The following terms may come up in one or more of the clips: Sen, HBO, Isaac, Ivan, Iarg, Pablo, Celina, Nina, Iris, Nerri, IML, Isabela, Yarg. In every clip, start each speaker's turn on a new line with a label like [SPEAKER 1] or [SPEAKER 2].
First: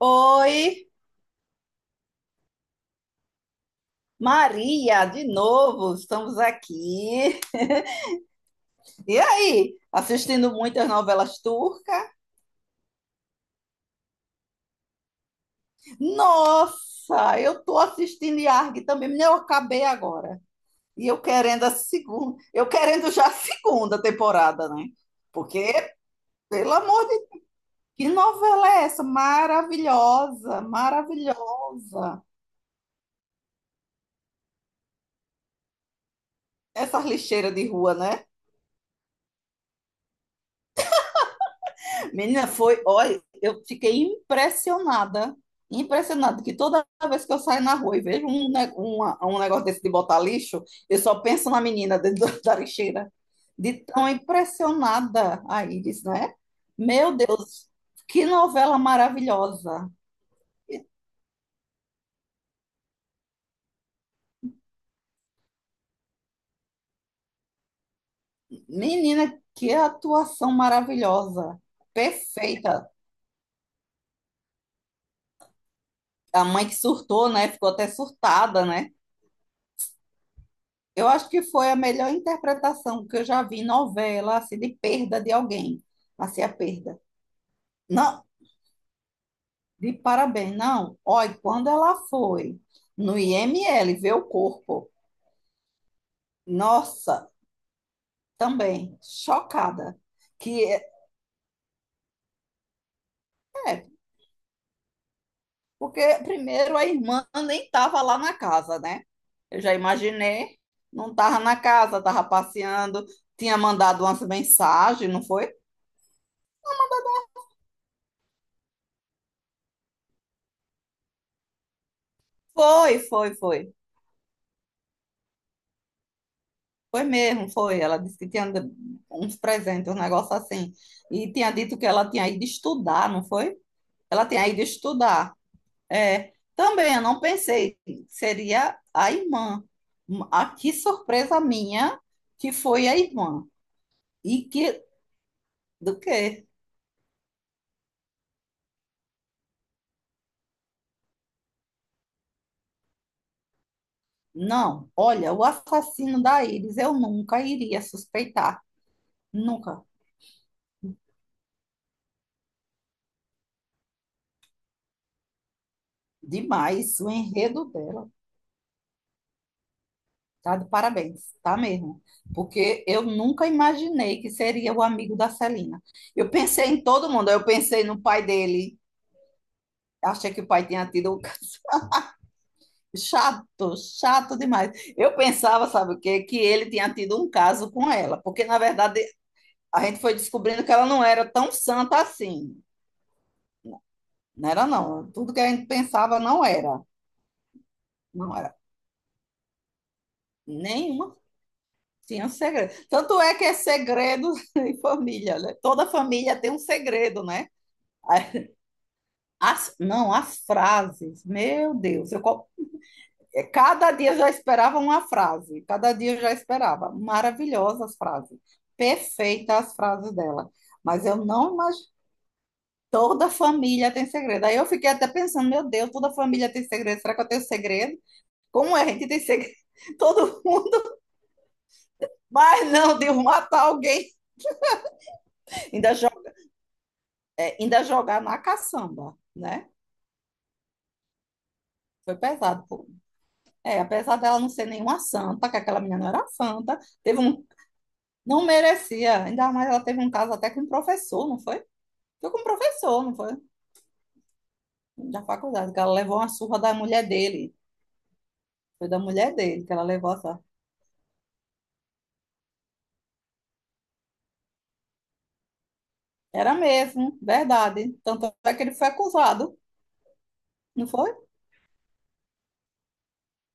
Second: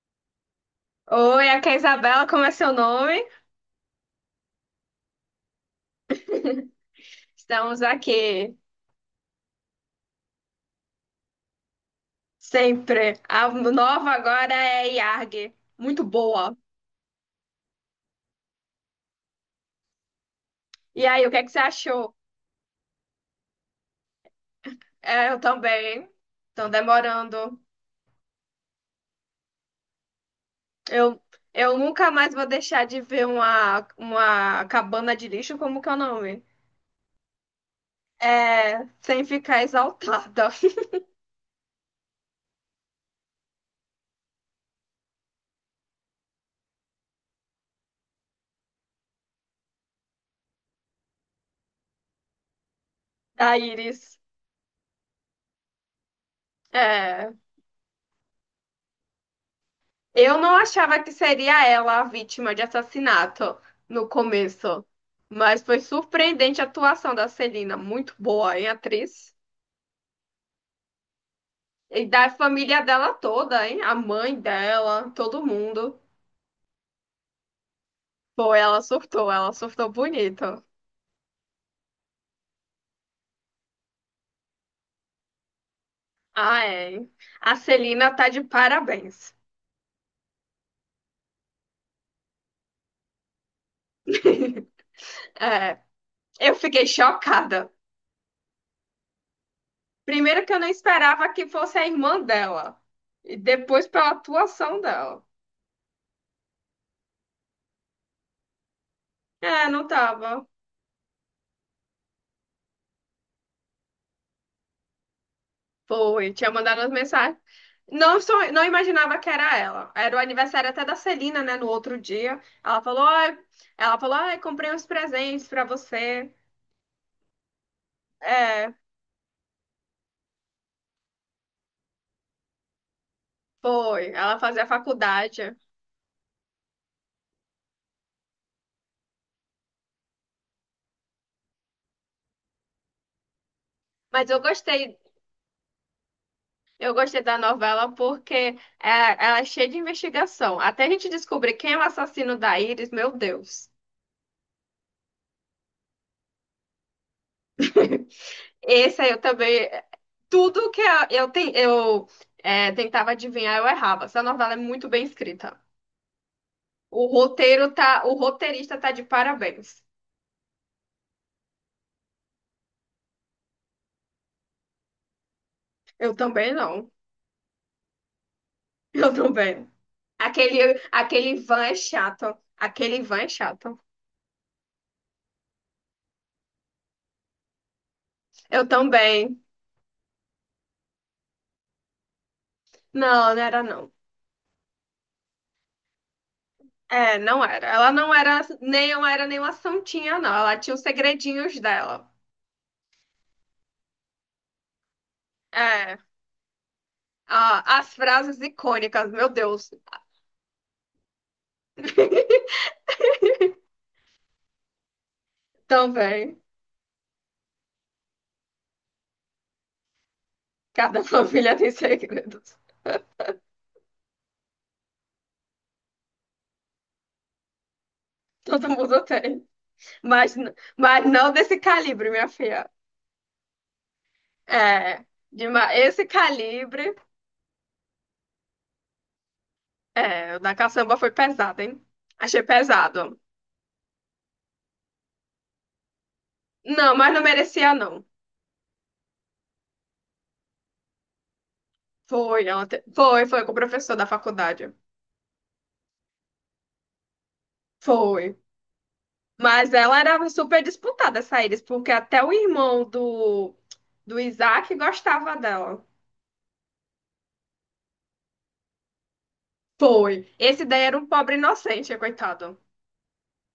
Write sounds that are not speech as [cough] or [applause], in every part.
[SPEAKER 1] Oi,
[SPEAKER 2] Oi, aqui é a Isabela, como é seu nome?
[SPEAKER 1] Maria, de novo, estamos aqui.
[SPEAKER 2] Estamos aqui
[SPEAKER 1] E aí, assistindo muitas novelas turcas?
[SPEAKER 2] sempre. A nova agora é Iarg, muito boa.
[SPEAKER 1] Nossa, eu tô assistindo Yarg também, nem eu acabei agora.
[SPEAKER 2] E
[SPEAKER 1] E eu
[SPEAKER 2] aí, o que é que você
[SPEAKER 1] querendo a
[SPEAKER 2] achou?
[SPEAKER 1] segunda, eu querendo já a segunda temporada, né?
[SPEAKER 2] É, eu
[SPEAKER 1] Porque,
[SPEAKER 2] também. Estão
[SPEAKER 1] pelo amor de Deus,
[SPEAKER 2] demorando.
[SPEAKER 1] que novela é essa? Maravilhosa,
[SPEAKER 2] Eu, eu nunca
[SPEAKER 1] maravilhosa.
[SPEAKER 2] mais vou deixar de ver uma cabana de lixo, como que é o nome?
[SPEAKER 1] Essas lixeiras de rua, né?
[SPEAKER 2] É, sem ficar exaltada.
[SPEAKER 1] Menina, foi, olha, eu fiquei impressionada, impressionada, que toda vez que eu saio na rua e vejo um, um negócio desse de botar lixo, eu só penso na menina dentro [laughs] da lixeira,
[SPEAKER 2] [laughs] A
[SPEAKER 1] de tão
[SPEAKER 2] Iris.
[SPEAKER 1] impressionada a Iris, né? Meu
[SPEAKER 2] É.
[SPEAKER 1] Deus, que novela maravilhosa.
[SPEAKER 2] Eu não achava que seria ela a vítima de assassinato no começo, mas foi surpreendente a atuação da Celina, muito boa, hein, atriz?
[SPEAKER 1] Menina, que atuação maravilhosa,
[SPEAKER 2] E da família
[SPEAKER 1] perfeita.
[SPEAKER 2] dela toda, hein? A mãe dela, todo mundo.
[SPEAKER 1] A mãe que surtou, né? Ficou até
[SPEAKER 2] Pô,
[SPEAKER 1] surtada, né?
[SPEAKER 2] ela surtou bonito.
[SPEAKER 1] Eu acho que foi a melhor interpretação que eu já vi em novela, assim, de perda de alguém. Assim, a
[SPEAKER 2] Ah, é,
[SPEAKER 1] perda.
[SPEAKER 2] hein? A Celina
[SPEAKER 1] Não,
[SPEAKER 2] tá de parabéns.
[SPEAKER 1] de parabéns, não. Olha, quando ela foi no IML ver o
[SPEAKER 2] [laughs]
[SPEAKER 1] corpo,
[SPEAKER 2] É, eu fiquei
[SPEAKER 1] nossa,
[SPEAKER 2] chocada.
[SPEAKER 1] também, chocada.
[SPEAKER 2] Primeiro que eu não
[SPEAKER 1] Que
[SPEAKER 2] esperava que fosse a irmã dela, e depois
[SPEAKER 1] é,
[SPEAKER 2] pela atuação dela.
[SPEAKER 1] porque primeiro a irmã nem estava lá na casa, né? Eu
[SPEAKER 2] É,
[SPEAKER 1] já
[SPEAKER 2] não tava.
[SPEAKER 1] imaginei, não estava na casa, estava passeando, tinha mandado umas mensagens, não foi?
[SPEAKER 2] Foi, tinha mandado as mensagens. Não, só, não imaginava que era ela. Era o aniversário até da Celina, né? No outro dia.
[SPEAKER 1] Foi, foi, foi.
[SPEAKER 2] Ela falou, ai, comprei uns presentes pra você.
[SPEAKER 1] Foi mesmo, foi. Ela disse que tinha
[SPEAKER 2] É,
[SPEAKER 1] uns presentes, um negócio assim. E tinha dito que ela tinha ido estudar, não foi?
[SPEAKER 2] foi.
[SPEAKER 1] Ela
[SPEAKER 2] Ela
[SPEAKER 1] tinha ido
[SPEAKER 2] fazia
[SPEAKER 1] estudar.
[SPEAKER 2] faculdade.
[SPEAKER 1] É, também, eu não pensei que seria a irmã. Ah, que surpresa minha que foi a irmã.
[SPEAKER 2] Mas eu
[SPEAKER 1] E
[SPEAKER 2] gostei,
[SPEAKER 1] que, do quê?
[SPEAKER 2] eu gostei da novela porque é, ela é cheia de investigação. Até a gente descobrir quem é o assassino da Iris, meu Deus.
[SPEAKER 1] Não, olha, o assassino da Iris eu nunca iria
[SPEAKER 2] [laughs]
[SPEAKER 1] suspeitar.
[SPEAKER 2] Esse aí eu também.
[SPEAKER 1] Nunca.
[SPEAKER 2] Tudo que eu tentava adivinhar, eu errava. Essa novela é muito bem escrita.
[SPEAKER 1] Demais,
[SPEAKER 2] O
[SPEAKER 1] o enredo
[SPEAKER 2] roteiro tá,
[SPEAKER 1] dela.
[SPEAKER 2] o roteirista tá de parabéns.
[SPEAKER 1] Tá de parabéns, tá mesmo. Porque eu nunca imaginei que seria o amigo da Celina.
[SPEAKER 2] Eu
[SPEAKER 1] Eu
[SPEAKER 2] também
[SPEAKER 1] pensei em
[SPEAKER 2] não.
[SPEAKER 1] todo mundo, eu pensei no pai dele.
[SPEAKER 2] [laughs] Eu também.
[SPEAKER 1] Achei que o pai
[SPEAKER 2] Aquele,
[SPEAKER 1] tinha tido um
[SPEAKER 2] aquele
[SPEAKER 1] caso
[SPEAKER 2] Ivan é chato. Aquele
[SPEAKER 1] [laughs]
[SPEAKER 2] Ivan é
[SPEAKER 1] chato,
[SPEAKER 2] chato.
[SPEAKER 1] chato demais. Eu pensava, sabe o quê? Que ele tinha tido um caso com ela, porque na
[SPEAKER 2] Eu
[SPEAKER 1] verdade
[SPEAKER 2] também.
[SPEAKER 1] a gente foi descobrindo que ela não era tão santa assim.
[SPEAKER 2] Não, não era não.
[SPEAKER 1] Não era, não. Tudo que a gente pensava não era.
[SPEAKER 2] É, não era. Ela não
[SPEAKER 1] Não
[SPEAKER 2] era
[SPEAKER 1] era
[SPEAKER 2] nem não era nenhuma santinha, não. Ela tinha os
[SPEAKER 1] nenhuma.
[SPEAKER 2] segredinhos dela.
[SPEAKER 1] Tinha um segredo. Tanto é que é segredo [laughs] em família, né? Toda
[SPEAKER 2] É.
[SPEAKER 1] família tem um segredo, né?
[SPEAKER 2] Ah, as frases icônicas, meu Deus.
[SPEAKER 1] As, não, as frases, meu Deus, eu,
[SPEAKER 2] [laughs]
[SPEAKER 1] cada dia eu já esperava uma frase, cada dia eu já
[SPEAKER 2] Também.
[SPEAKER 1] esperava. Maravilhosas as frases, perfeitas as frases dela.
[SPEAKER 2] Cada
[SPEAKER 1] Mas eu não
[SPEAKER 2] família tem
[SPEAKER 1] imagino,
[SPEAKER 2] segredos.
[SPEAKER 1] toda família tem segredo. Aí eu fiquei até pensando, meu Deus, toda família tem segredo, será que eu tenho segredo?
[SPEAKER 2] Todo
[SPEAKER 1] Como é, a
[SPEAKER 2] mundo
[SPEAKER 1] gente tem
[SPEAKER 2] tem.
[SPEAKER 1] segredo? [laughs]
[SPEAKER 2] Mas,
[SPEAKER 1] Todo
[SPEAKER 2] n-
[SPEAKER 1] mundo,
[SPEAKER 2] mas não desse calibre, minha filha.
[SPEAKER 1] mas não, de um matar alguém,
[SPEAKER 2] É,
[SPEAKER 1] ainda,
[SPEAKER 2] esse
[SPEAKER 1] jo-
[SPEAKER 2] calibre,
[SPEAKER 1] ainda jogar na caçamba, né?
[SPEAKER 2] é, o da caçamba foi pesado, hein?
[SPEAKER 1] Foi
[SPEAKER 2] Achei
[SPEAKER 1] pesado, pô.
[SPEAKER 2] pesado.
[SPEAKER 1] É, apesar dela não ser nenhuma santa, que aquela menina não era santa,
[SPEAKER 2] Não, mas
[SPEAKER 1] teve
[SPEAKER 2] não
[SPEAKER 1] um...
[SPEAKER 2] merecia, não.
[SPEAKER 1] Não merecia. Ainda mais ela teve um caso até com um professor, não foi? Foi com um
[SPEAKER 2] Foi, ela te-
[SPEAKER 1] professor, não
[SPEAKER 2] foi,
[SPEAKER 1] foi?
[SPEAKER 2] foi com o professor da faculdade.
[SPEAKER 1] Da faculdade, que ela levou uma surra da mulher dele.
[SPEAKER 2] Foi.
[SPEAKER 1] Foi da mulher dele
[SPEAKER 2] Mas
[SPEAKER 1] que ela
[SPEAKER 2] ela
[SPEAKER 1] levou
[SPEAKER 2] era
[SPEAKER 1] essa.
[SPEAKER 2] super disputada, essa Iris, porque até o irmão do Isaac gostava dela.
[SPEAKER 1] Era mesmo, verdade. Tanto é que ele foi acusado,
[SPEAKER 2] Foi. Esse daí
[SPEAKER 1] não
[SPEAKER 2] era um
[SPEAKER 1] foi?
[SPEAKER 2] pobre inocente, coitado.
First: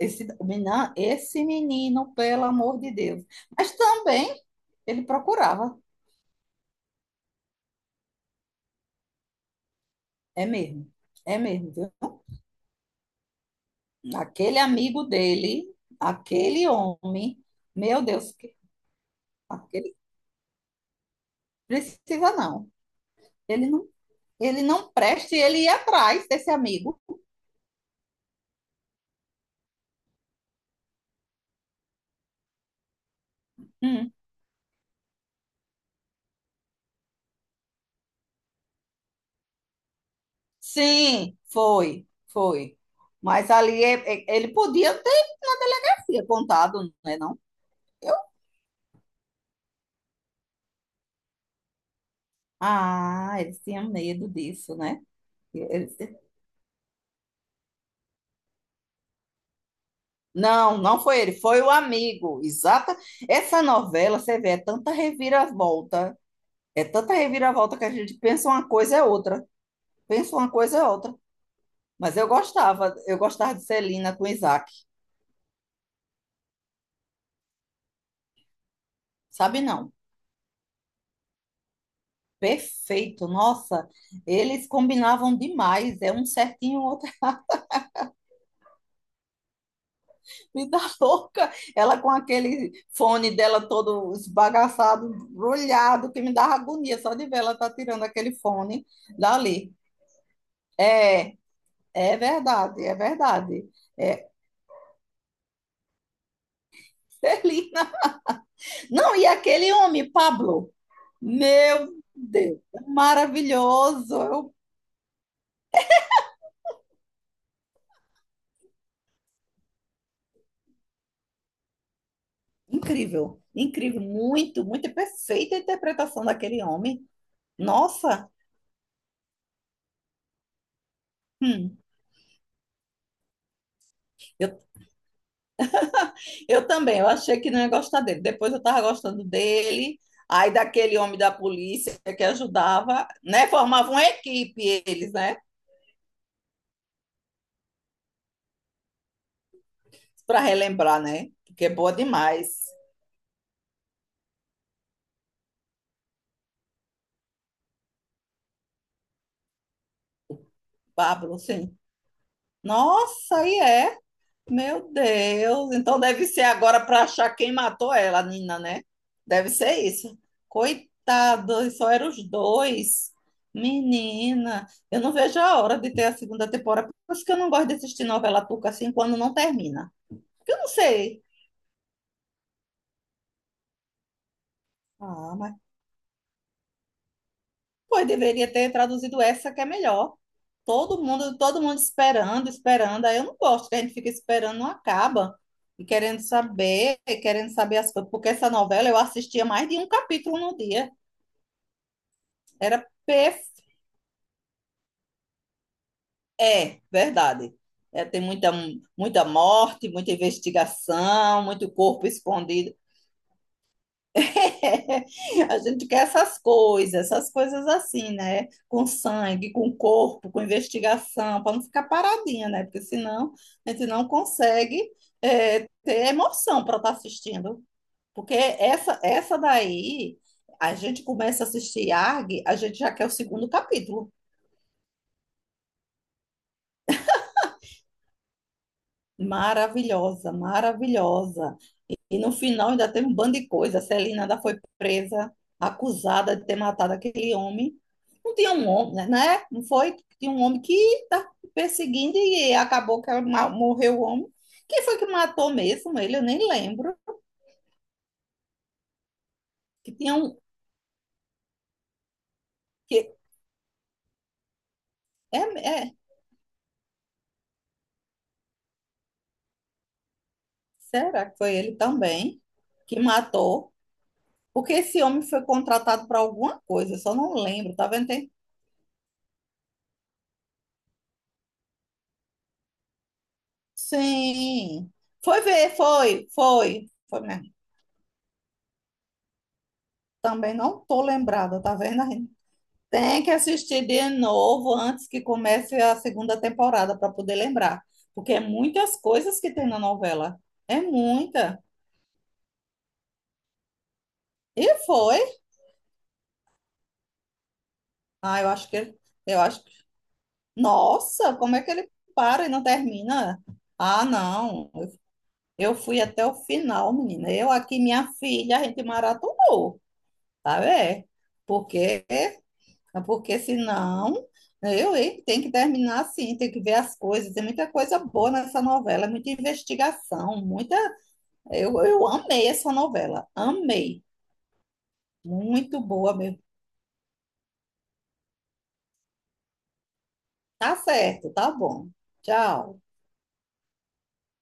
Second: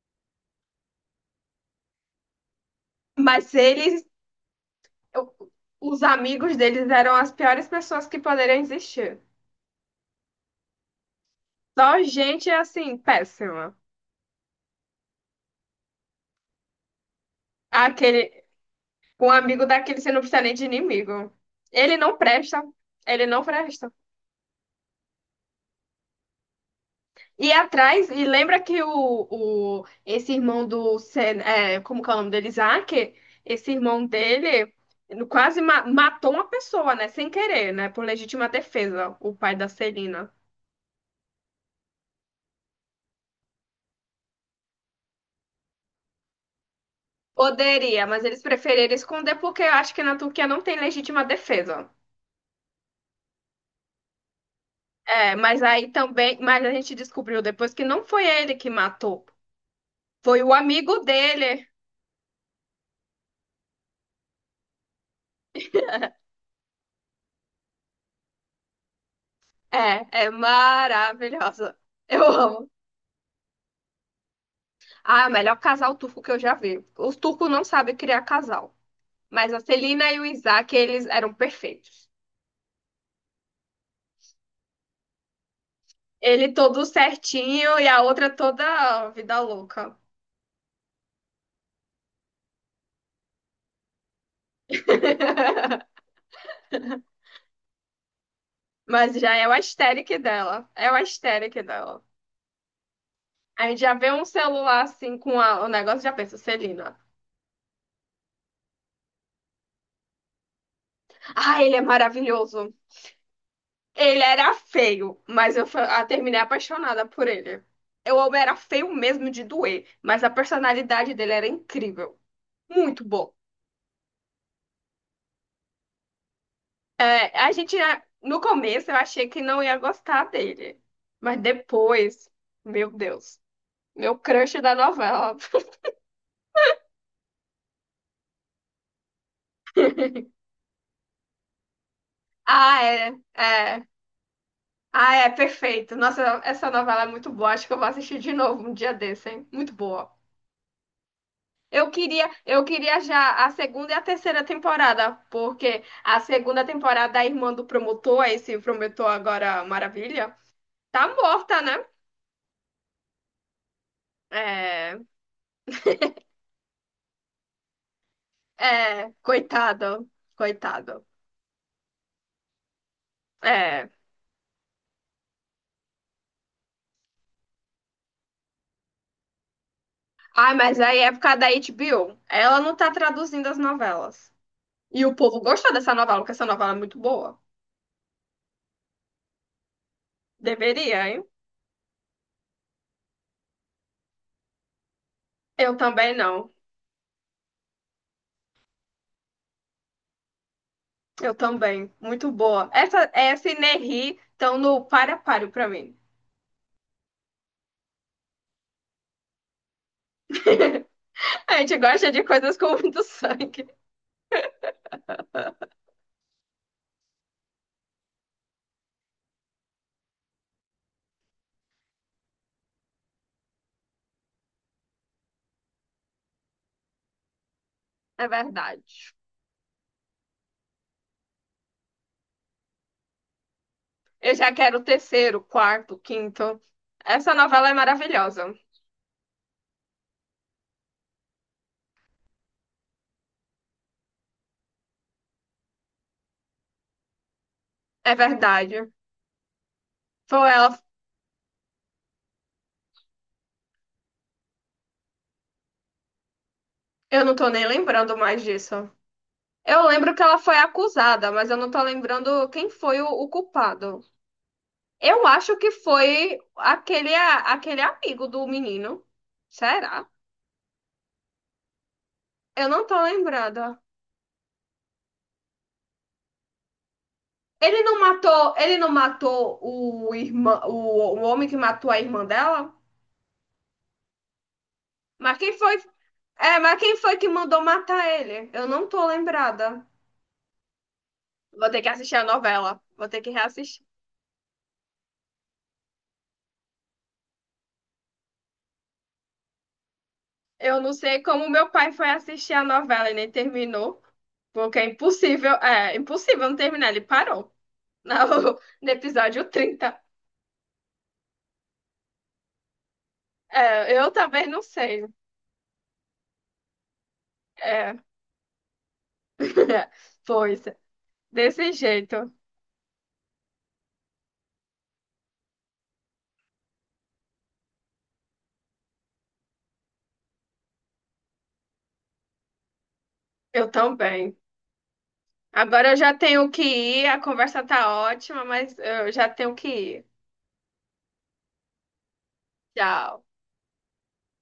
[SPEAKER 1] Esse menino, pelo amor de Deus.
[SPEAKER 2] Mas
[SPEAKER 1] Mas também ele
[SPEAKER 2] o-
[SPEAKER 1] procurava.
[SPEAKER 2] os amigos deles eram as piores pessoas que poderiam existir.
[SPEAKER 1] É mesmo, é mesmo,
[SPEAKER 2] Só
[SPEAKER 1] viu?
[SPEAKER 2] gente, assim, péssima.
[SPEAKER 1] Aquele amigo dele, aquele homem, meu Deus,
[SPEAKER 2] Aquele,
[SPEAKER 1] que-
[SPEAKER 2] Com um amigo
[SPEAKER 1] aquele
[SPEAKER 2] daquele você não precisa nem de inimigo. Ele não
[SPEAKER 1] precisa
[SPEAKER 2] presta.
[SPEAKER 1] não.
[SPEAKER 2] Ele não
[SPEAKER 1] Ele não,
[SPEAKER 2] presta.
[SPEAKER 1] ele não presta e ele ia atrás desse amigo.
[SPEAKER 2] E atrás, e lembra que o esse irmão do Sen, como que é o nome dele? Isaac, esse irmão
[SPEAKER 1] Hum.
[SPEAKER 2] dele quase matou uma pessoa, né? Sem querer, né? Por legítima defesa, o pai da Celina.
[SPEAKER 1] Sim, foi, foi. Mas ali ele podia ter na delegacia contado, né, não?
[SPEAKER 2] Poderia,
[SPEAKER 1] Eu,
[SPEAKER 2] mas eles preferiram esconder porque eu acho que na Turquia não tem legítima defesa.
[SPEAKER 1] ah, eles tinham medo disso, né?
[SPEAKER 2] É, mas aí
[SPEAKER 1] Eles-
[SPEAKER 2] também, mas a gente descobriu depois que não foi ele que matou, foi o
[SPEAKER 1] não,
[SPEAKER 2] amigo
[SPEAKER 1] não foi ele, foi
[SPEAKER 2] dele.
[SPEAKER 1] o amigo. Exata. Essa novela, você vê, é tanta reviravolta que a gente pensa uma coisa é outra,
[SPEAKER 2] É, é
[SPEAKER 1] pensa uma coisa é outra.
[SPEAKER 2] maravilhosa.
[SPEAKER 1] Mas
[SPEAKER 2] Eu amo.
[SPEAKER 1] eu gostava de Celina com Isaac,
[SPEAKER 2] Ah, é o melhor casal turco que eu já vi. Os turcos não sabem criar casal. Mas a
[SPEAKER 1] sabe não?
[SPEAKER 2] Celina e o Isaac, eles eram perfeitos.
[SPEAKER 1] Perfeito, nossa, eles combinavam demais, é um
[SPEAKER 2] Ele
[SPEAKER 1] certinho,
[SPEAKER 2] todo
[SPEAKER 1] outra
[SPEAKER 2] certinho e a outra toda vida louca.
[SPEAKER 1] [laughs] vida louca, ela com aquele fone dela todo esbagaçado,
[SPEAKER 2] [laughs]
[SPEAKER 1] brulhado, que me dava agonia só de ver ela tá tirando aquele fone
[SPEAKER 2] Mas já é o
[SPEAKER 1] dali.
[SPEAKER 2] aesthetic dela. É o
[SPEAKER 1] É,
[SPEAKER 2] aesthetic dela.
[SPEAKER 1] é verdade, é
[SPEAKER 2] A
[SPEAKER 1] verdade.
[SPEAKER 2] gente já vê um
[SPEAKER 1] É,
[SPEAKER 2] celular assim com o negócio e já pensa, Celina.
[SPEAKER 1] [laughs] Celina. Não, e aquele homem, Pablo,
[SPEAKER 2] Ah, ele é
[SPEAKER 1] meu Deus,
[SPEAKER 2] maravilhoso.
[SPEAKER 1] é maravilhoso,
[SPEAKER 2] Ele
[SPEAKER 1] eu-
[SPEAKER 2] era feio, mas eu terminei apaixonada por ele. Eu era feio mesmo de doer, mas a personalidade dele era incrível. Muito bom.
[SPEAKER 1] incrível, incrível, muito, muito perfeita a interpretação daquele homem.
[SPEAKER 2] É,
[SPEAKER 1] Nossa,
[SPEAKER 2] no começo, eu achei que não ia gostar dele. Mas
[SPEAKER 1] hum,
[SPEAKER 2] depois, meu Deus, meu
[SPEAKER 1] eu,
[SPEAKER 2] crush da novela.
[SPEAKER 1] eu também, eu achei que não ia gostar dele. Depois eu estava gostando dele, aí daquele homem da polícia que
[SPEAKER 2] Ah,
[SPEAKER 1] ajudava,
[SPEAKER 2] é,
[SPEAKER 1] né?
[SPEAKER 2] é.
[SPEAKER 1] Formava uma equipe eles,
[SPEAKER 2] Ah, é,
[SPEAKER 1] né?
[SPEAKER 2] perfeito. Nossa, essa novela é muito boa. Acho que eu vou assistir de novo um dia desse, hein? Muito boa.
[SPEAKER 1] Para relembrar, né? Porque é
[SPEAKER 2] Eu
[SPEAKER 1] boa
[SPEAKER 2] queria, eu
[SPEAKER 1] demais.
[SPEAKER 2] queria já a segunda e a terceira temporada, porque a segunda temporada da irmã do promotor, esse promotor agora maravilha, tá
[SPEAKER 1] Pablo,
[SPEAKER 2] morta,
[SPEAKER 1] sim.
[SPEAKER 2] né?
[SPEAKER 1] Nossa, aí é. Meu
[SPEAKER 2] É,
[SPEAKER 1] Deus, então deve ser agora para achar quem matou ela, a Nina, né?
[SPEAKER 2] é,
[SPEAKER 1] Deve ser
[SPEAKER 2] coitado,
[SPEAKER 1] isso.
[SPEAKER 2] coitado.
[SPEAKER 1] Coitado, só eram os dois.
[SPEAKER 2] É.
[SPEAKER 1] Menina, eu não vejo a hora de ter a segunda temporada. Por isso que eu não gosto de assistir novela turca assim quando não termina. Porque
[SPEAKER 2] Ai,
[SPEAKER 1] eu não
[SPEAKER 2] mas aí é por
[SPEAKER 1] sei.
[SPEAKER 2] causa da HBO. Ela não tá traduzindo as novelas. E o povo
[SPEAKER 1] Ah,
[SPEAKER 2] gostou dessa novela, porque essa novela é muito boa.
[SPEAKER 1] pois deveria ter traduzido essa que é melhor.
[SPEAKER 2] Deveria, hein?
[SPEAKER 1] Todo mundo esperando, esperando. Aí eu não gosto que a gente fica esperando, não acaba.
[SPEAKER 2] Eu também não.
[SPEAKER 1] E querendo saber as coisas. Porque essa novela eu assistia mais de um capítulo no dia.
[SPEAKER 2] Eu também. Muito boa.
[SPEAKER 1] Era
[SPEAKER 2] Essa e
[SPEAKER 1] perf...
[SPEAKER 2] Nerri estão no páreo a páreo pra mim.
[SPEAKER 1] É, verdade. É, tem muita, muita morte, muita investigação,
[SPEAKER 2] A
[SPEAKER 1] muito
[SPEAKER 2] gente
[SPEAKER 1] corpo
[SPEAKER 2] gosta de coisas
[SPEAKER 1] escondido.
[SPEAKER 2] com muito sangue,
[SPEAKER 1] [laughs] A gente quer essas coisas assim, né? Com sangue, com corpo, com investigação, para não ficar paradinha, né? Porque senão a gente não consegue ter emoção para estar assistindo.
[SPEAKER 2] é
[SPEAKER 1] Porque
[SPEAKER 2] verdade.
[SPEAKER 1] essa daí, a gente começa a assistir ARG, a gente já quer o segundo capítulo.
[SPEAKER 2] Eu já quero o terceiro, quarto, quinto. Essa novela é maravilhosa,
[SPEAKER 1] Maravilhosa, maravilhosa. E no final ainda teve um bando de coisa. A Celina ainda foi presa, acusada de ter matado aquele homem.
[SPEAKER 2] é
[SPEAKER 1] Não tinha um
[SPEAKER 2] verdade.
[SPEAKER 1] homem, né? Né? Não foi? Tinha um
[SPEAKER 2] Foi
[SPEAKER 1] homem
[SPEAKER 2] ela,
[SPEAKER 1] que está perseguindo e acabou que morreu o homem. Quem foi que matou mesmo ele? Eu nem lembro.
[SPEAKER 2] eu não tô nem lembrando mais disso. Eu
[SPEAKER 1] Que
[SPEAKER 2] lembro
[SPEAKER 1] tinha
[SPEAKER 2] que
[SPEAKER 1] um.
[SPEAKER 2] ela foi acusada, mas eu não tô lembrando quem foi o,
[SPEAKER 1] Que,
[SPEAKER 2] o culpado. Eu
[SPEAKER 1] é,
[SPEAKER 2] acho que
[SPEAKER 1] é,
[SPEAKER 2] foi aquele amigo do menino. Será?
[SPEAKER 1] será que foi ele também
[SPEAKER 2] Eu não
[SPEAKER 1] que
[SPEAKER 2] tô
[SPEAKER 1] matou?
[SPEAKER 2] lembrada.
[SPEAKER 1] Porque esse homem foi contratado para alguma coisa, eu só não lembro,
[SPEAKER 2] Ele
[SPEAKER 1] tá
[SPEAKER 2] não
[SPEAKER 1] vendo? Tem-
[SPEAKER 2] matou, ele não matou o irmã, o homem que matou a irmã dela?
[SPEAKER 1] sim.
[SPEAKER 2] Mas
[SPEAKER 1] Foi
[SPEAKER 2] quem foi
[SPEAKER 1] ver, foi,
[SPEAKER 2] É, mas
[SPEAKER 1] foi.
[SPEAKER 2] quem foi
[SPEAKER 1] Foi
[SPEAKER 2] que
[SPEAKER 1] mesmo.
[SPEAKER 2] mandou matar ele? Eu não tô lembrada.
[SPEAKER 1] Também não tô lembrada,
[SPEAKER 2] Vou
[SPEAKER 1] tá
[SPEAKER 2] ter que
[SPEAKER 1] vendo?
[SPEAKER 2] assistir a
[SPEAKER 1] Aline?
[SPEAKER 2] novela. Vou ter
[SPEAKER 1] Tem
[SPEAKER 2] que
[SPEAKER 1] que
[SPEAKER 2] reassistir.
[SPEAKER 1] assistir de novo antes que comece a segunda temporada para poder lembrar, porque é muitas coisas que tem na novela.
[SPEAKER 2] Eu
[SPEAKER 1] É
[SPEAKER 2] não sei como
[SPEAKER 1] muita.
[SPEAKER 2] meu pai foi assistir a novela e nem terminou.
[SPEAKER 1] E
[SPEAKER 2] Porque é
[SPEAKER 1] foi.
[SPEAKER 2] impossível. É, impossível não terminar. Ele parou no,
[SPEAKER 1] Ah, eu acho que
[SPEAKER 2] [laughs] no
[SPEAKER 1] ele- eu
[SPEAKER 2] episódio
[SPEAKER 1] acho que
[SPEAKER 2] 30.
[SPEAKER 1] Nossa, como é que ele para e não termina?
[SPEAKER 2] É,
[SPEAKER 1] Ah,
[SPEAKER 2] eu também não
[SPEAKER 1] não.
[SPEAKER 2] sei.
[SPEAKER 1] Eu fui até o final, menina. Eu aqui,
[SPEAKER 2] É.
[SPEAKER 1] minha filha, a gente maratonou,
[SPEAKER 2] [laughs]
[SPEAKER 1] tá
[SPEAKER 2] Pois,
[SPEAKER 1] vendo?
[SPEAKER 2] desse
[SPEAKER 1] Porque...
[SPEAKER 2] jeito.
[SPEAKER 1] porque senão, né, eu, hein, tem que terminar assim, tem que ver as coisas. Tem muita coisa boa nessa novela, muita investigação, muita. Eu amei essa novela,
[SPEAKER 2] Eu
[SPEAKER 1] amei.
[SPEAKER 2] também.
[SPEAKER 1] Muito
[SPEAKER 2] Agora eu já
[SPEAKER 1] boa mesmo.
[SPEAKER 2] tenho que ir. A conversa tá ótima, mas eu já tenho que ir.
[SPEAKER 1] Tá certo, tá bom. Tchau.
[SPEAKER 2] Tchau.